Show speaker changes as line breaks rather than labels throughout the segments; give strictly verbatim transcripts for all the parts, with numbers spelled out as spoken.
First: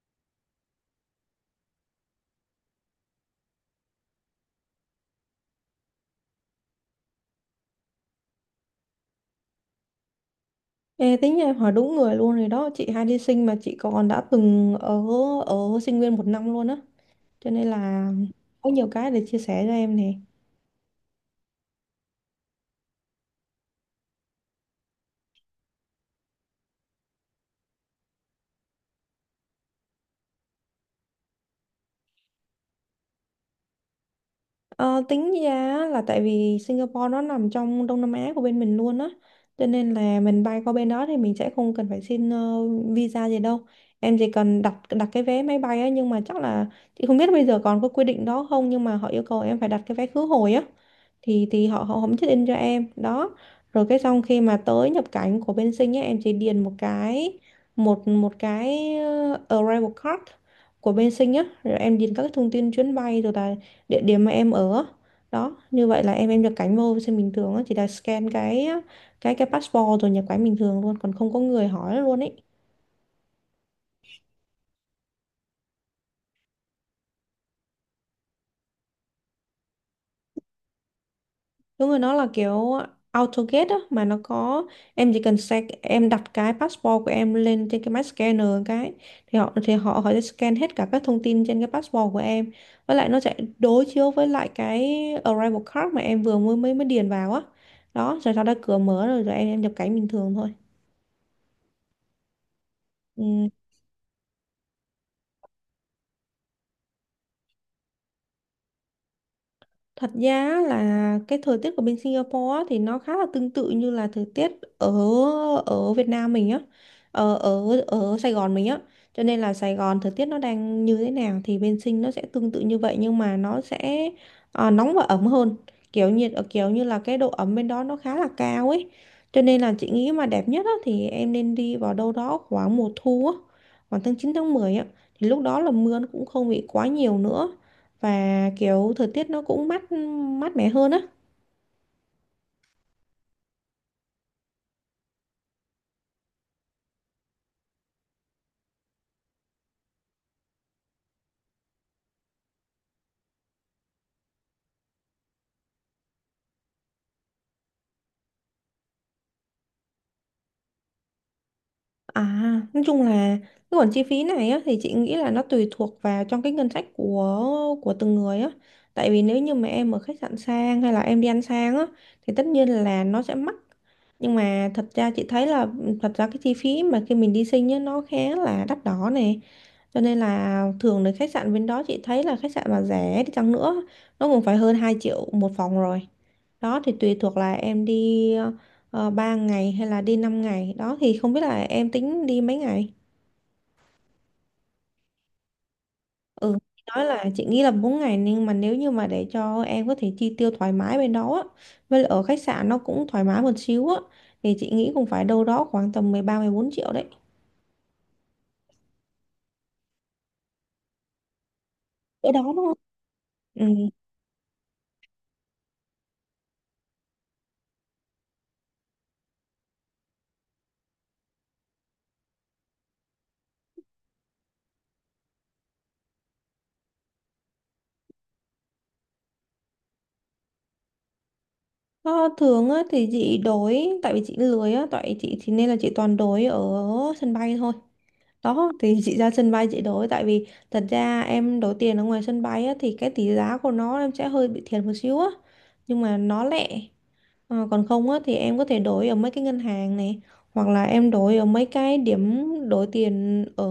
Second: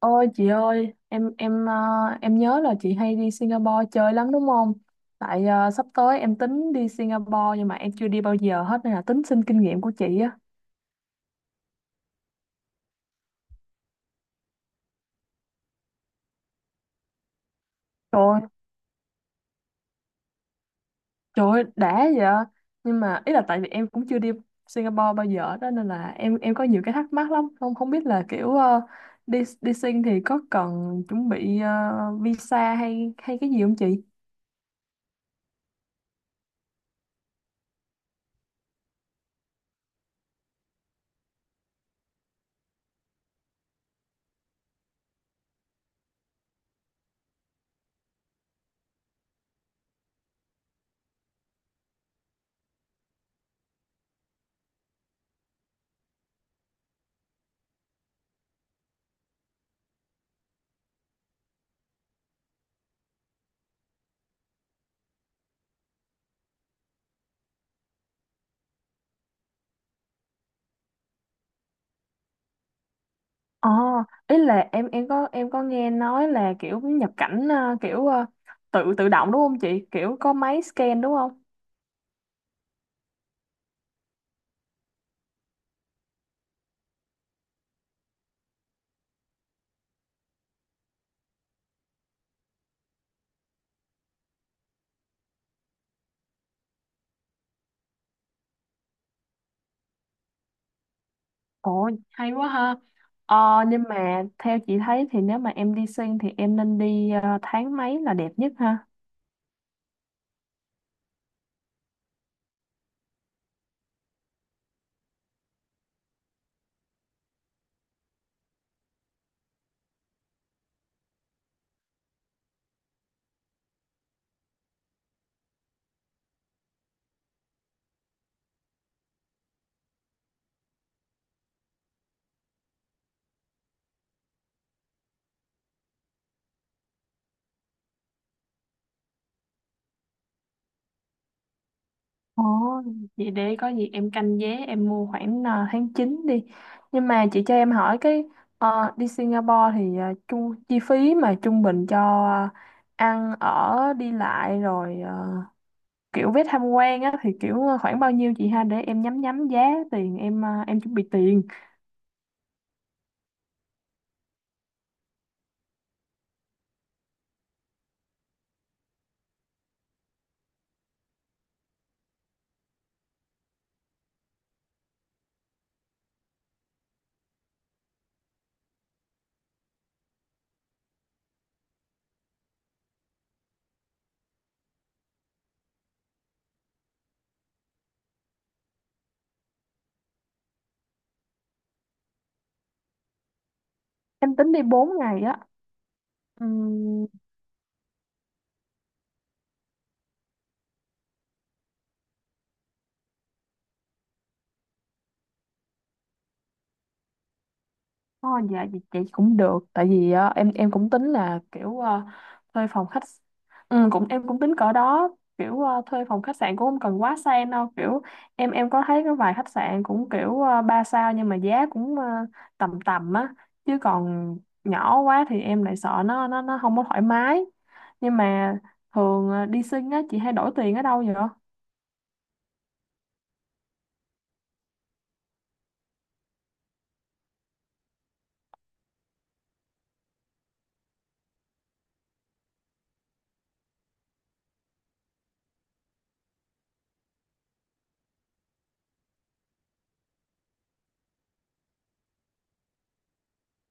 Ôi chị ơi, em em ờ, em nhớ là chị hay đi Singapore chơi lắm đúng không? Tại ờ, sắp tới em tính đi Singapore nhưng mà em chưa đi bao giờ hết nên là tính xin kinh nghiệm của chị á.
Ê, tính nhà em hỏi đúng người luôn rồi đó. Chị hay đi Sinh mà chị còn đã từng ở ở sinh viên một năm luôn á, cho nên là
Trời ơi,
có nhiều cái để chia sẻ cho em nè.
trời ơi, đã vậy. Nhưng mà ý là tại vì em cũng chưa đi Singapore bao giờ đó nên là em em có nhiều cái thắc mắc lắm, không không biết là kiểu ờ, đi đi Sing thì có cần chuẩn bị ờ, visa hay hay cái gì không chị?
Ờ, tính ra á, là tại vì Singapore nó nằm trong Đông Nam Á của bên mình luôn á, cho nên là mình bay qua bên đó thì mình sẽ không cần phải xin ờ, visa gì đâu. Em chỉ cần đặt đặt cái vé máy bay á, nhưng mà chắc là chị không biết bây giờ còn có quy định đó không, nhưng mà họ yêu cầu em phải đặt cái vé khứ hồi á, thì thì họ họ không check in cho em đó. Rồi cái xong khi mà tới nhập cảnh của bên Sinh á, em chỉ điền một cái một một cái ờ, arrival card của bên Sinh á, rồi em điền các cái thông tin chuyến bay, rồi là địa điểm mà em ở đó. Như vậy là em em nhập cảnh vô Sinh bình thường á, chỉ là scan cái cái cái passport rồi nhập cảnh bình thường luôn, còn không có người hỏi luôn ấy.
Ờ, ý là em em có em có nghe nói là kiểu nhập cảnh ờ, kiểu ờ, tự tự động đúng không chị? Kiểu có máy scan đúng không?
Đúng rồi, nó là kiểu AutoGate á, mà nó có em chỉ cần scan, em đặt cái passport của em lên trên cái máy scanner cái, thì họ thì họ họ sẽ scan hết cả các thông tin trên cái passport của em. Với lại nó sẽ đối chiếu với lại cái arrival card mà em vừa mới mới mới điền vào á. Đó, rồi sau đó cửa mở rồi rồi em, em nhập cảnh bình thường thôi.
Ồ, hay quá ha.
Ừ.
Ờ, nhưng mà theo chị thấy thì nếu mà em đi xuyên thì em nên đi ờ, tháng mấy là đẹp nhất ha?
Thật ra á là cái thời tiết của bên Singapore á thì nó khá là tương tự như là thời tiết ở ở Việt Nam mình á, ở ở ở Sài Gòn mình á. Cho nên là Sài Gòn thời tiết nó đang như thế nào thì bên Sing nó sẽ tương tự như vậy, nhưng mà nó sẽ à, nóng và ấm hơn. Kiểu nhiệt ở kiểu như là cái độ ẩm bên đó nó khá là cao ấy. Cho nên là chị nghĩ mà đẹp nhất á thì em nên đi vào đâu đó khoảng mùa thu á, khoảng tháng chín tháng mười á, thì lúc đó là mưa nó cũng không bị quá nhiều nữa, và kiểu thời tiết nó cũng mát mát mẻ hơn á.
Ồ, vậy để có gì em canh vé em mua khoảng ờ, tháng chín đi. Nhưng mà chị cho em hỏi cái ờ, đi Singapore thì ờ, chu chi phí mà trung bình cho ờ, ăn ở đi lại rồi kiểu vé tham quan á thì kiểu ờ, khoảng bao nhiêu chị ha để em nhắm nhắm giá tiền em ờ, em chuẩn bị tiền
À nói chung là cái khoản chi phí này á thì chị nghĩ là nó tùy thuộc vào trong cái ngân sách của của từng người á, tại vì nếu như mà em ở khách sạn sang hay là em đi ăn sang á thì tất nhiên là nó sẽ mắc, nhưng mà thật ra chị thấy là ừ, thật ra cái chi phí mà khi mình đi Sinh á nó khá là đắt đỏ nè. Cho nên là thường đến khách sạn bên đó chị thấy là khách sạn mà rẻ đi chăng nữa nó cũng phải hơn hai triệu một phòng rồi. Đó thì tùy thuộc là em đi uh, ba ngày hay là đi năm ngày. Đó thì không biết là em tính đi mấy ngày.
em tính đi bốn ngày á.
Ừ, chị nói là chị nghĩ là bốn ngày, nhưng mà nếu như mà để cho em có thể chi tiêu thoải mái bên đó á, với lại ở khách sạn nó cũng thoải mái một xíu á, thì chị nghĩ cũng phải đâu đó khoảng tầm mười ba bốn triệu đấy.
Oh dạ chị, chị cũng được tại vì ờ, em em cũng tính là kiểu ờ,
Ở đó đúng
thuê
không?
phòng khách, ừ,
Ừ.
cũng em cũng tính cỡ đó kiểu ờ, thuê phòng khách sạn cũng không cần quá sang đâu kiểu em em có thấy có vài khách sạn cũng kiểu ờ, ba sao nhưng mà giá cũng ờ, tầm tầm á chứ còn nhỏ quá thì em lại sợ nó nó nó không có thoải mái. Nhưng mà thường ờ, đi sinh á chị hay đổi tiền ở đâu vậy?
Ờ, thường á, thì chị đổi, tại vì chị lười á tại chị thì nên là chị toàn đổi ở sân bay thôi. Đó thì chị ra sân bay chị đổi, tại vì thật ra em đổi tiền ở ngoài sân bay á, thì cái tỷ giá của nó em sẽ hơi bị thiệt một xíu á nhưng mà nó lẹ. Ờ, còn không á, thì em có thể đổi ở mấy cái ngân hàng này hoặc là em đổi ở mấy cái điểm đổi tiền ở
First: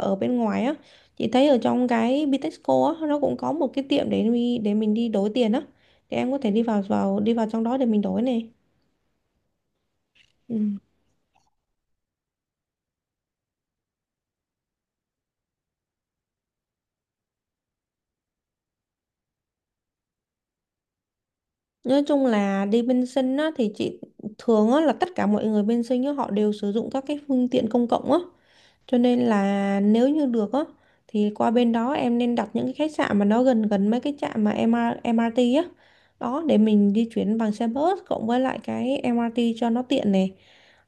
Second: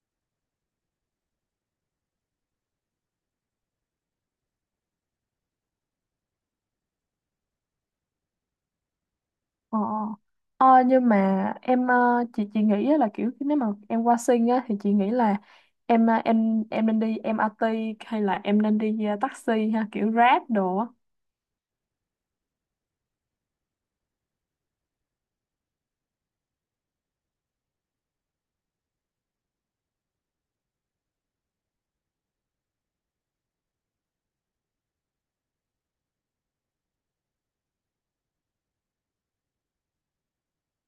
ở bên ngoài á. Chị thấy ở trong cái Bitexco á nó cũng có một cái tiệm để mi- để mình đi đổi tiền á, thì em có thể đi vào vào đi vào trong đó để mình đổi này.
Ờ,
Ừ.
ờ nhưng mà em ờ, chị chị nghĩ á là kiểu nếu mà em qua sinh á thì chị nghĩ là em ờ, em em nên đi em MRT hay là em nên đi ờ, taxi ha kiểu Grab đồ á.
Nói chung là đi bên Sinh á thì chị thường á là tất cả mọi người bên Sinh á họ đều sử dụng các cái phương tiện công cộng á. Cho nên là nếu như được á thì qua bên đó em nên đặt những cái khách sạn mà nó gần gần mấy cái trạm mà em MR, em rờ tê á. Đó để mình di chuyển bằng xe bus cộng với lại cái em MRT cho nó tiện này.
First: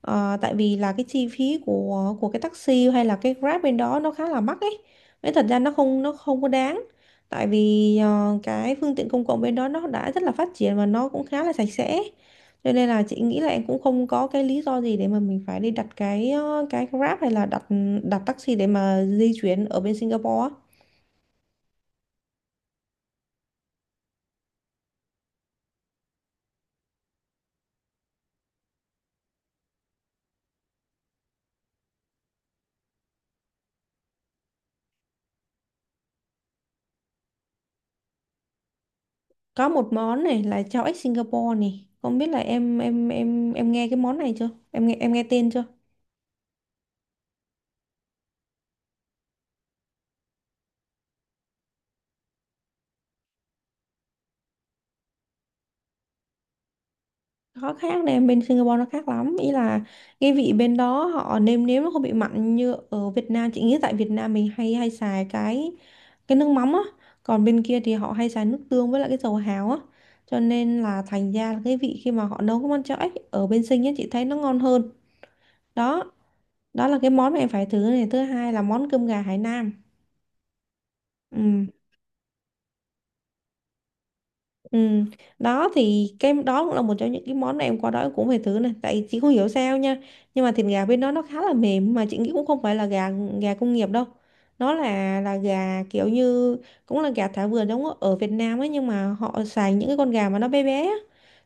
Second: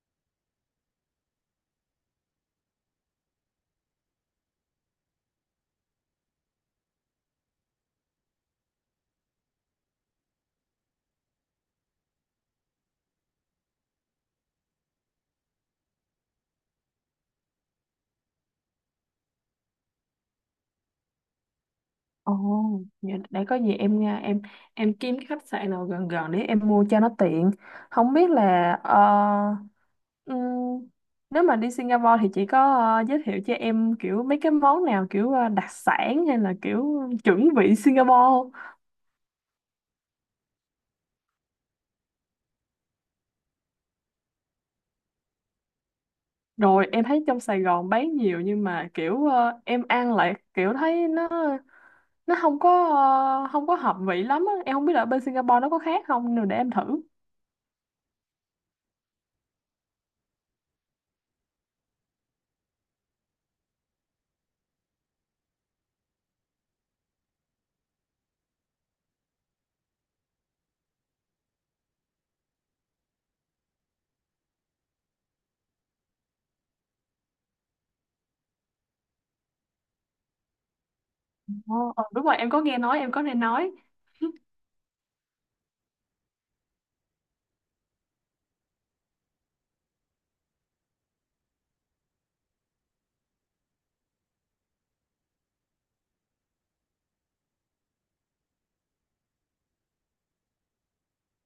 Ờ, tại vì là cái chi phí của của cái taxi hay là cái Grab bên đó nó khá là mắc ấy. Nên thật ra nó không nó không có đáng. Tại vì ờ, cái phương tiện công cộng bên đó nó đã rất là phát triển và nó cũng khá là sạch sẽ. Cho nên là chị nghĩ là em cũng không có cái lý do gì để mà mình phải đi đặt cái ờ, cái Grab hay là đặt đặt taxi để mà di chuyển ở bên Singapore á.
Ồ, vậy để có gì em nha em em kiếm cái khách sạn nào gần gần để em mua cho nó tiện. Không biết là ờ, ừm, nếu mà đi Singapore thì chị có ờ, giới thiệu cho em kiểu mấy cái món nào kiểu ờ, đặc sản hay là kiểu chuẩn vị Singapore?
Có một món này là cháo ếch Singapore này. Không biết là em em em em nghe cái món này chưa? Em nghe em nghe tên chưa?
Rồi em thấy trong Sài Gòn bán nhiều nhưng mà kiểu ờ, em ăn lại kiểu thấy nó nó không có ờ, không có hợp vị lắm á. Em không biết là ở bên Singapore nó có khác không nên để em thử.
Khó khác này, bên Singapore nó khác lắm, ý là cái vị bên đó họ nêm nếm nó không bị mặn như ở Việt Nam. Chị nghĩ tại Việt Nam mình hay hay xài cái cái nước mắm á, còn bên kia thì họ hay xài nước tương với lại cái dầu hào á, cho nên là thành ra là cái vị khi mà họ nấu cái món cháo ếch ở bên Sing á chị thấy nó ngon hơn. Đó đó là cái món mà em phải thử này. Thứ hai là món cơm gà Hải Nam, ừ.
Ồ, ờ, đúng rồi em có nghe nói em có nghe nói.
Ừ. Đó thì cái đó cũng là một trong những cái món này em qua đó em cũng phải thử này, tại chị không hiểu sao nha, nhưng mà thịt gà bên đó nó khá là mềm mà chị nghĩ cũng không phải là gà gà công nghiệp đâu. Nó là là gà kiểu như cũng là gà thả vườn giống ở ở Việt Nam ấy, nhưng mà họ xài những cái con gà mà nó bé bé á.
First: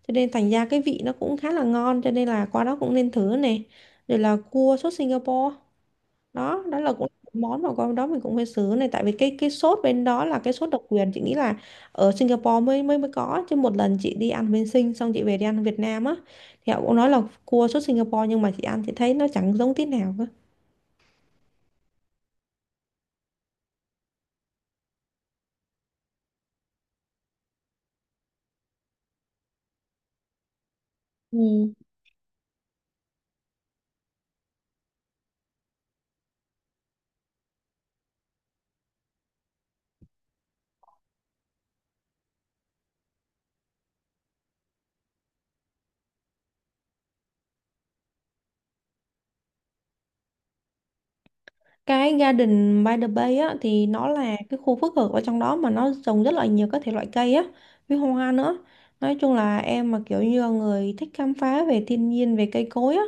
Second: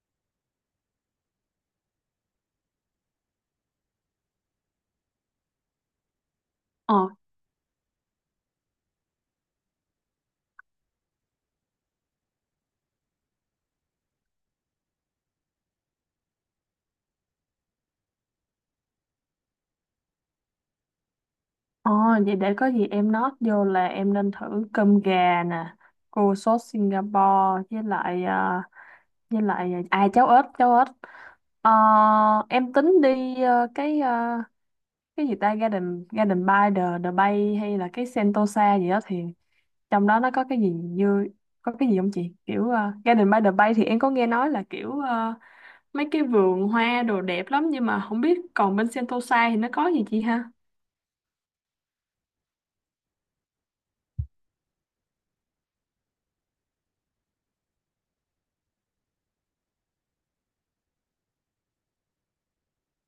Cho nên thành ra cái vị nó cũng khá là ngon, cho nên là qua đó cũng nên thử này. Rồi là cua sốt Singapore, đó đó là
Ờ,
cũng món mà con đó mình cũng hơi xứ này, tại vì cái cái sốt bên đó là cái sốt độc quyền. Chị nghĩ là ở Singapore mới mới mới có, chứ một lần chị đi ăn bên Sing xong chị về đi ăn Việt Nam á thì họ cũng nói là cua sốt Singapore, nhưng mà chị ăn chị thấy nó chẳng giống tí nào cơ.
ờ vậy để có gì em note vô là em nên thử cơm gà nè, cô sốt Singapore với lại ờ, với lại ờ, à cháo ếch cháo ếch. Ờ,
Ừ.
em tính đi ờ, cái ờ, cái gì ta Garden Garden by the the Bay hay là cái Sentosa gì đó thì trong đó nó có cái gì như có cái gì không chị kiểu ờ, Garden by the Bay thì em có nghe nói là kiểu ờ, mấy cái vườn hoa đồ đẹp lắm nhưng mà không biết còn bên Sentosa thì nó có gì chị ha?
Cái Garden by the Bay á thì nó là cái khu phức hợp ở trong đó mà nó trồng rất là nhiều các thể loại cây á, với hoa nữa. Nói chung là em mà kiểu như là người thích khám phá về thiên nhiên, về cây cối á,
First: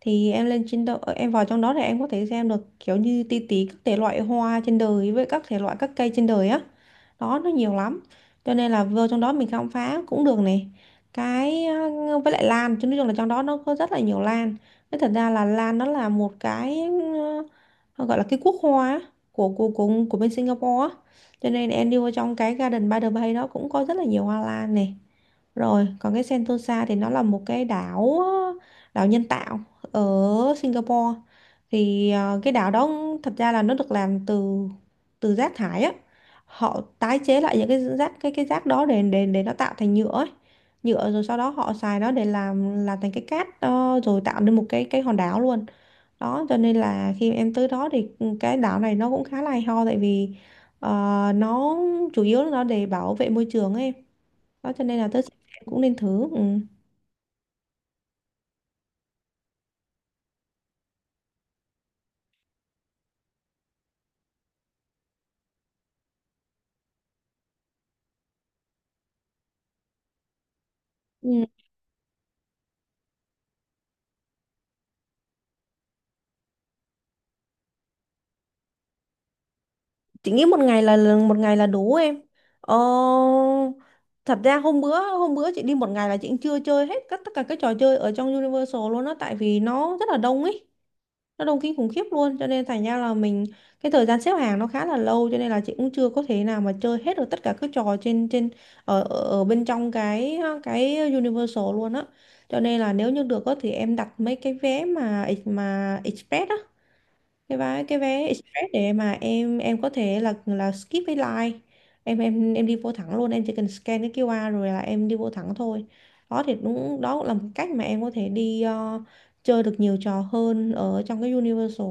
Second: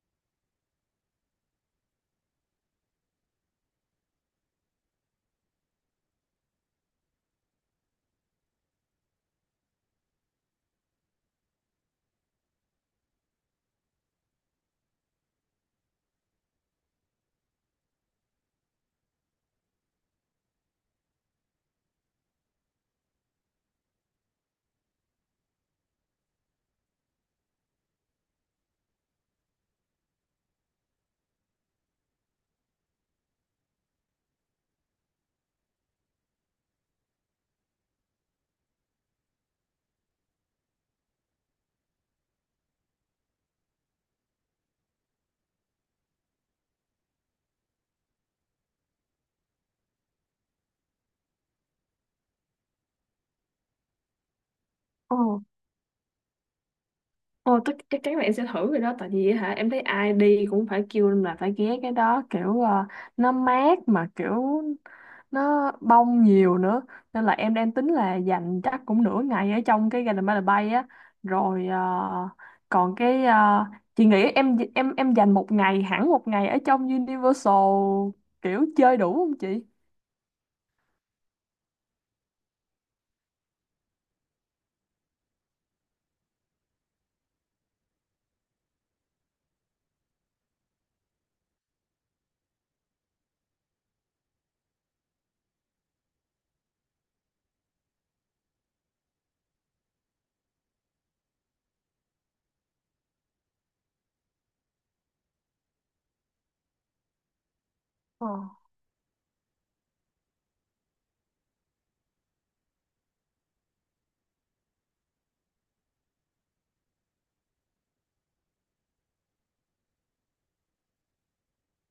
thì em lên trên đó, em vào trong đó thì em có thể xem được kiểu như ti tí các thể loại hoa trên đời với các thể loại các cây trên đời á. Đó nó nhiều lắm. Cho nên là vô trong đó mình khám phá cũng được này. Cái ờ, với lại lan, chứ nói chung là trong đó nó có rất là nhiều lan. Thế thật ra là lan nó là một cái họ gọi là cái quốc hoa á, của của của của bên Singapore á. Cho nên em đi vô trong cái Garden by the Bay đó cũng có rất là nhiều hoa lan này. Rồi, còn cái Sentosa thì nó là một cái đảo đảo nhân tạo ở Singapore. Thì ờ, cái đảo đó thật ra là nó được làm từ từ rác thải á. Họ tái chế lại những cái rác cái cái rác đó để để để nó tạo thành nhựa ấy. Nhựa rồi sau đó họ xài nó để làm làm thành cái cát, ờ, rồi tạo nên một cái cái hòn đảo luôn. Đó cho nên là khi em tới đó thì ừ, cái đảo này nó cũng khá là hay ho, tại vì ờ, nó chủ yếu là nó để bảo vệ môi trường ấy. Đó cho nên là
Ồ.
tới em cũng nên thử, ừ.
Ồ, tất chắc chắn là em sẽ thử rồi đó tại vì hả em thấy ai đi cũng phải kêu là phải ghé cái đó kiểu ờ, nó mát mà kiểu nó bông nhiều nữa nên là em đang tính là dành chắc cũng nửa ngày ở trong cái Garden by the Bay á
Ừ.
rồi ờ, còn cái ờ, chị nghĩ em em em dành một ngày hẳn một ngày ở trong Universal kiểu chơi đủ không chị?
Chị nghĩ một ngày là là- một ngày là đủ em. ờ, Thật ra hôm bữa hôm bữa chị đi một ngày là chị cũng chưa chơi hết các tất cả các trò chơi ở trong Universal luôn đó, tại vì nó rất là đông ấy. Nó đông kinh khủng khiếp luôn, cho nên thành ra là mình cái thời gian xếp hàng nó khá là lâu, cho nên là chị cũng chưa có thể nào mà chơi hết được tất cả các trò trên trên ở ở ở bên trong cái cái Universal luôn á. Cho nên là nếu như được á thì em đặt mấy cái vé mà mà express á, cái vé cái vé express để mà em em có thể là là skip cái line, em em em đi vô thẳng luôn, em chỉ cần scan cái quy rờ rồi là em đi vô thẳng thôi. Đó thì đúng, đó cũng là một cách mà em có thể đi ờ, chơi được nhiều trò hơn ở trong cái Universal,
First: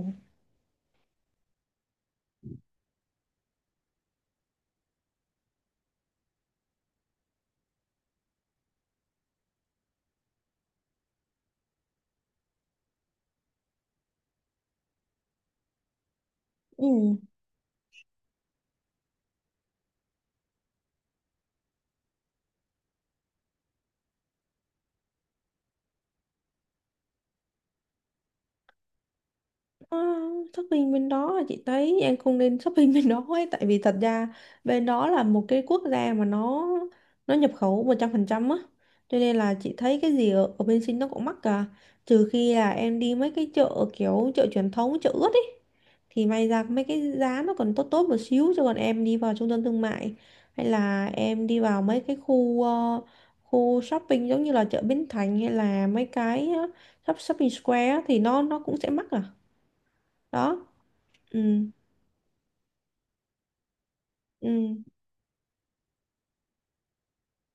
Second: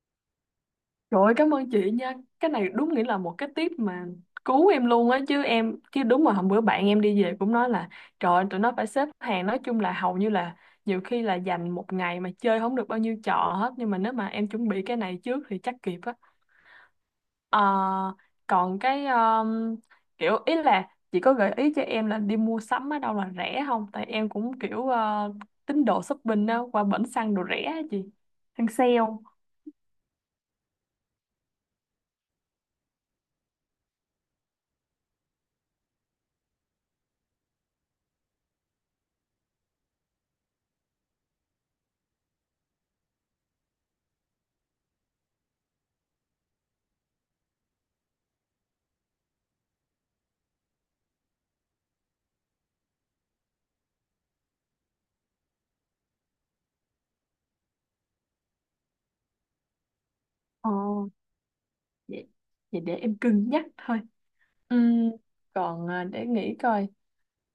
Trời ơi, cảm ơn chị nha. Cái này đúng nghĩa là một cái tip mà cứu em luôn á chứ em chứ đúng mà hôm bữa bạn em đi về cũng nói là trời ơi, tụi nó phải xếp hàng nói chung là hầu như là nhiều khi là dành một ngày mà chơi không được bao nhiêu trò hết nhưng mà nếu mà em chuẩn bị cái này trước thì chắc kịp á.
ừ.
Ờ, còn cái um, kiểu ý là chị có gợi ý cho em là đi mua sắm ở đâu là rẻ không? Tại em cũng kiểu ờ, tín đồ shopping á qua bển xăng đồ rẻ á chị. Hàng sale.
Ờ, shopping bên đó là chị thấy em không nên shopping bên đó ấy, tại vì thật ra bên đó là một cái quốc gia mà nó nó nhập khẩu một trăm phần trăm á, cho nên là chị thấy cái gì ở, ở bên Sinh nó cũng mắc cả, trừ khi là em đi mấy cái chợ kiểu chợ truyền thống, chợ ướt ấy, thì may ra mấy cái giá nó còn tốt tốt một xíu, chứ còn em đi vào trung tâm thương mại hay là em đi vào mấy cái khu ờ, khu shopping giống như là chợ Bến Thành hay là mấy cái ờ, shop- shopping square á, thì nó nó cũng sẽ mắc à, đó.
Ờ.
Ừ,
Vậy, vậy để em cân nhắc thôi.
ừ.
Ừm, còn à, để nghĩ coi.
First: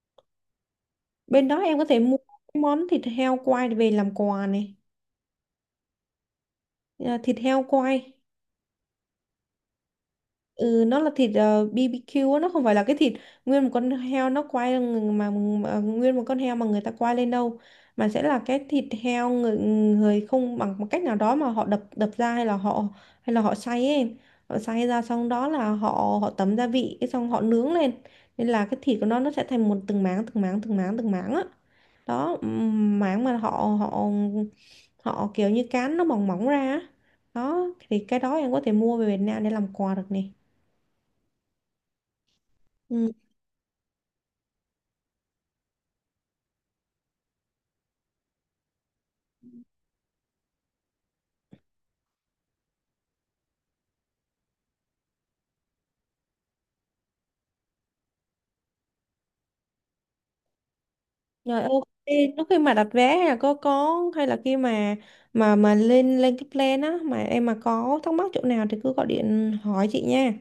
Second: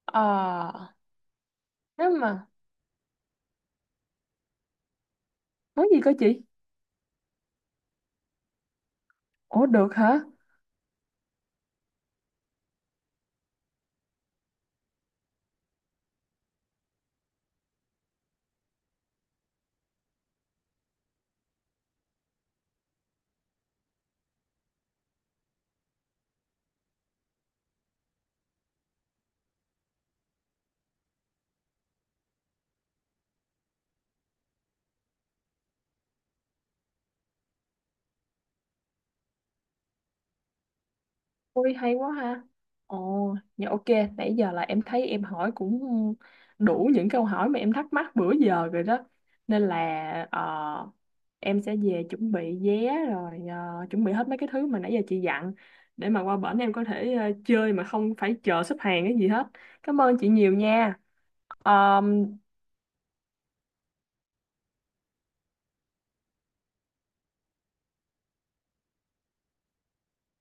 Ờ,
Bên đó em có thể
nếu
mua
mà
cái món thịt heo quay về làm quà này.
món gì cơ chị?
À, thịt heo quay.
Ủa được hả?
Ừ, nó là thịt ờ, bê bê quy á, nó không phải là cái thịt nguyên một con heo nó quay mà, mà nguyên một con heo mà người ta quay lên đâu, mà sẽ là cái thịt heo người, người không bằng một cách nào đó mà họ đập đập ra hay là họ hay là họ xay ấy, em. Họ xay ra xong đó là họ họ tẩm gia vị cái xong họ nướng lên, nên là cái thịt của nó nó sẽ thành một từng máng từng máng từng máng từng máng á, đó ừm, mảng mà họ họ họ kiểu như cán nó mỏng mỏng ra á. Đó thì cái đó em có thể mua về Việt Nam để làm quà được nè,
Ôi hay quá ha.
ừ.
Ồ dạ ok. Nãy giờ là em thấy em hỏi cũng đủ những câu hỏi mà em thắc mắc bữa giờ rồi đó nên là ờ, em sẽ về chuẩn bị vé rồi ờ, chuẩn bị hết mấy cái thứ mà nãy giờ chị dặn để mà qua bển em có thể ờ, chơi mà không phải chờ xếp hàng cái gì hết. Cảm ơn chị nhiều nha.
Rồi, ok.
Ờ,
Lúc khi mà đặt vé hay là có có hay là khi mà mà mà lên lên cái plan á, mà em mà có thắc mắc chỗ nào thì cứ gọi điện hỏi chị nha.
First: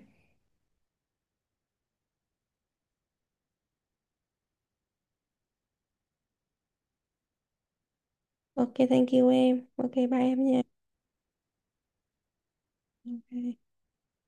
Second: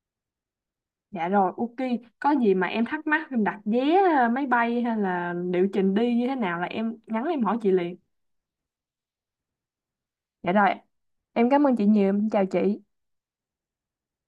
dạ rồi, ok. Có gì mà em thắc mắc em đặt vé ờ, máy bay hay là liệu trình đi như thế nào là em nhắn em hỏi chị liền.
Ok, thank you em, ok, bye em
Dạ
nha.
rồi, em cảm ơn chị nhiều, em chào chị.
Ok.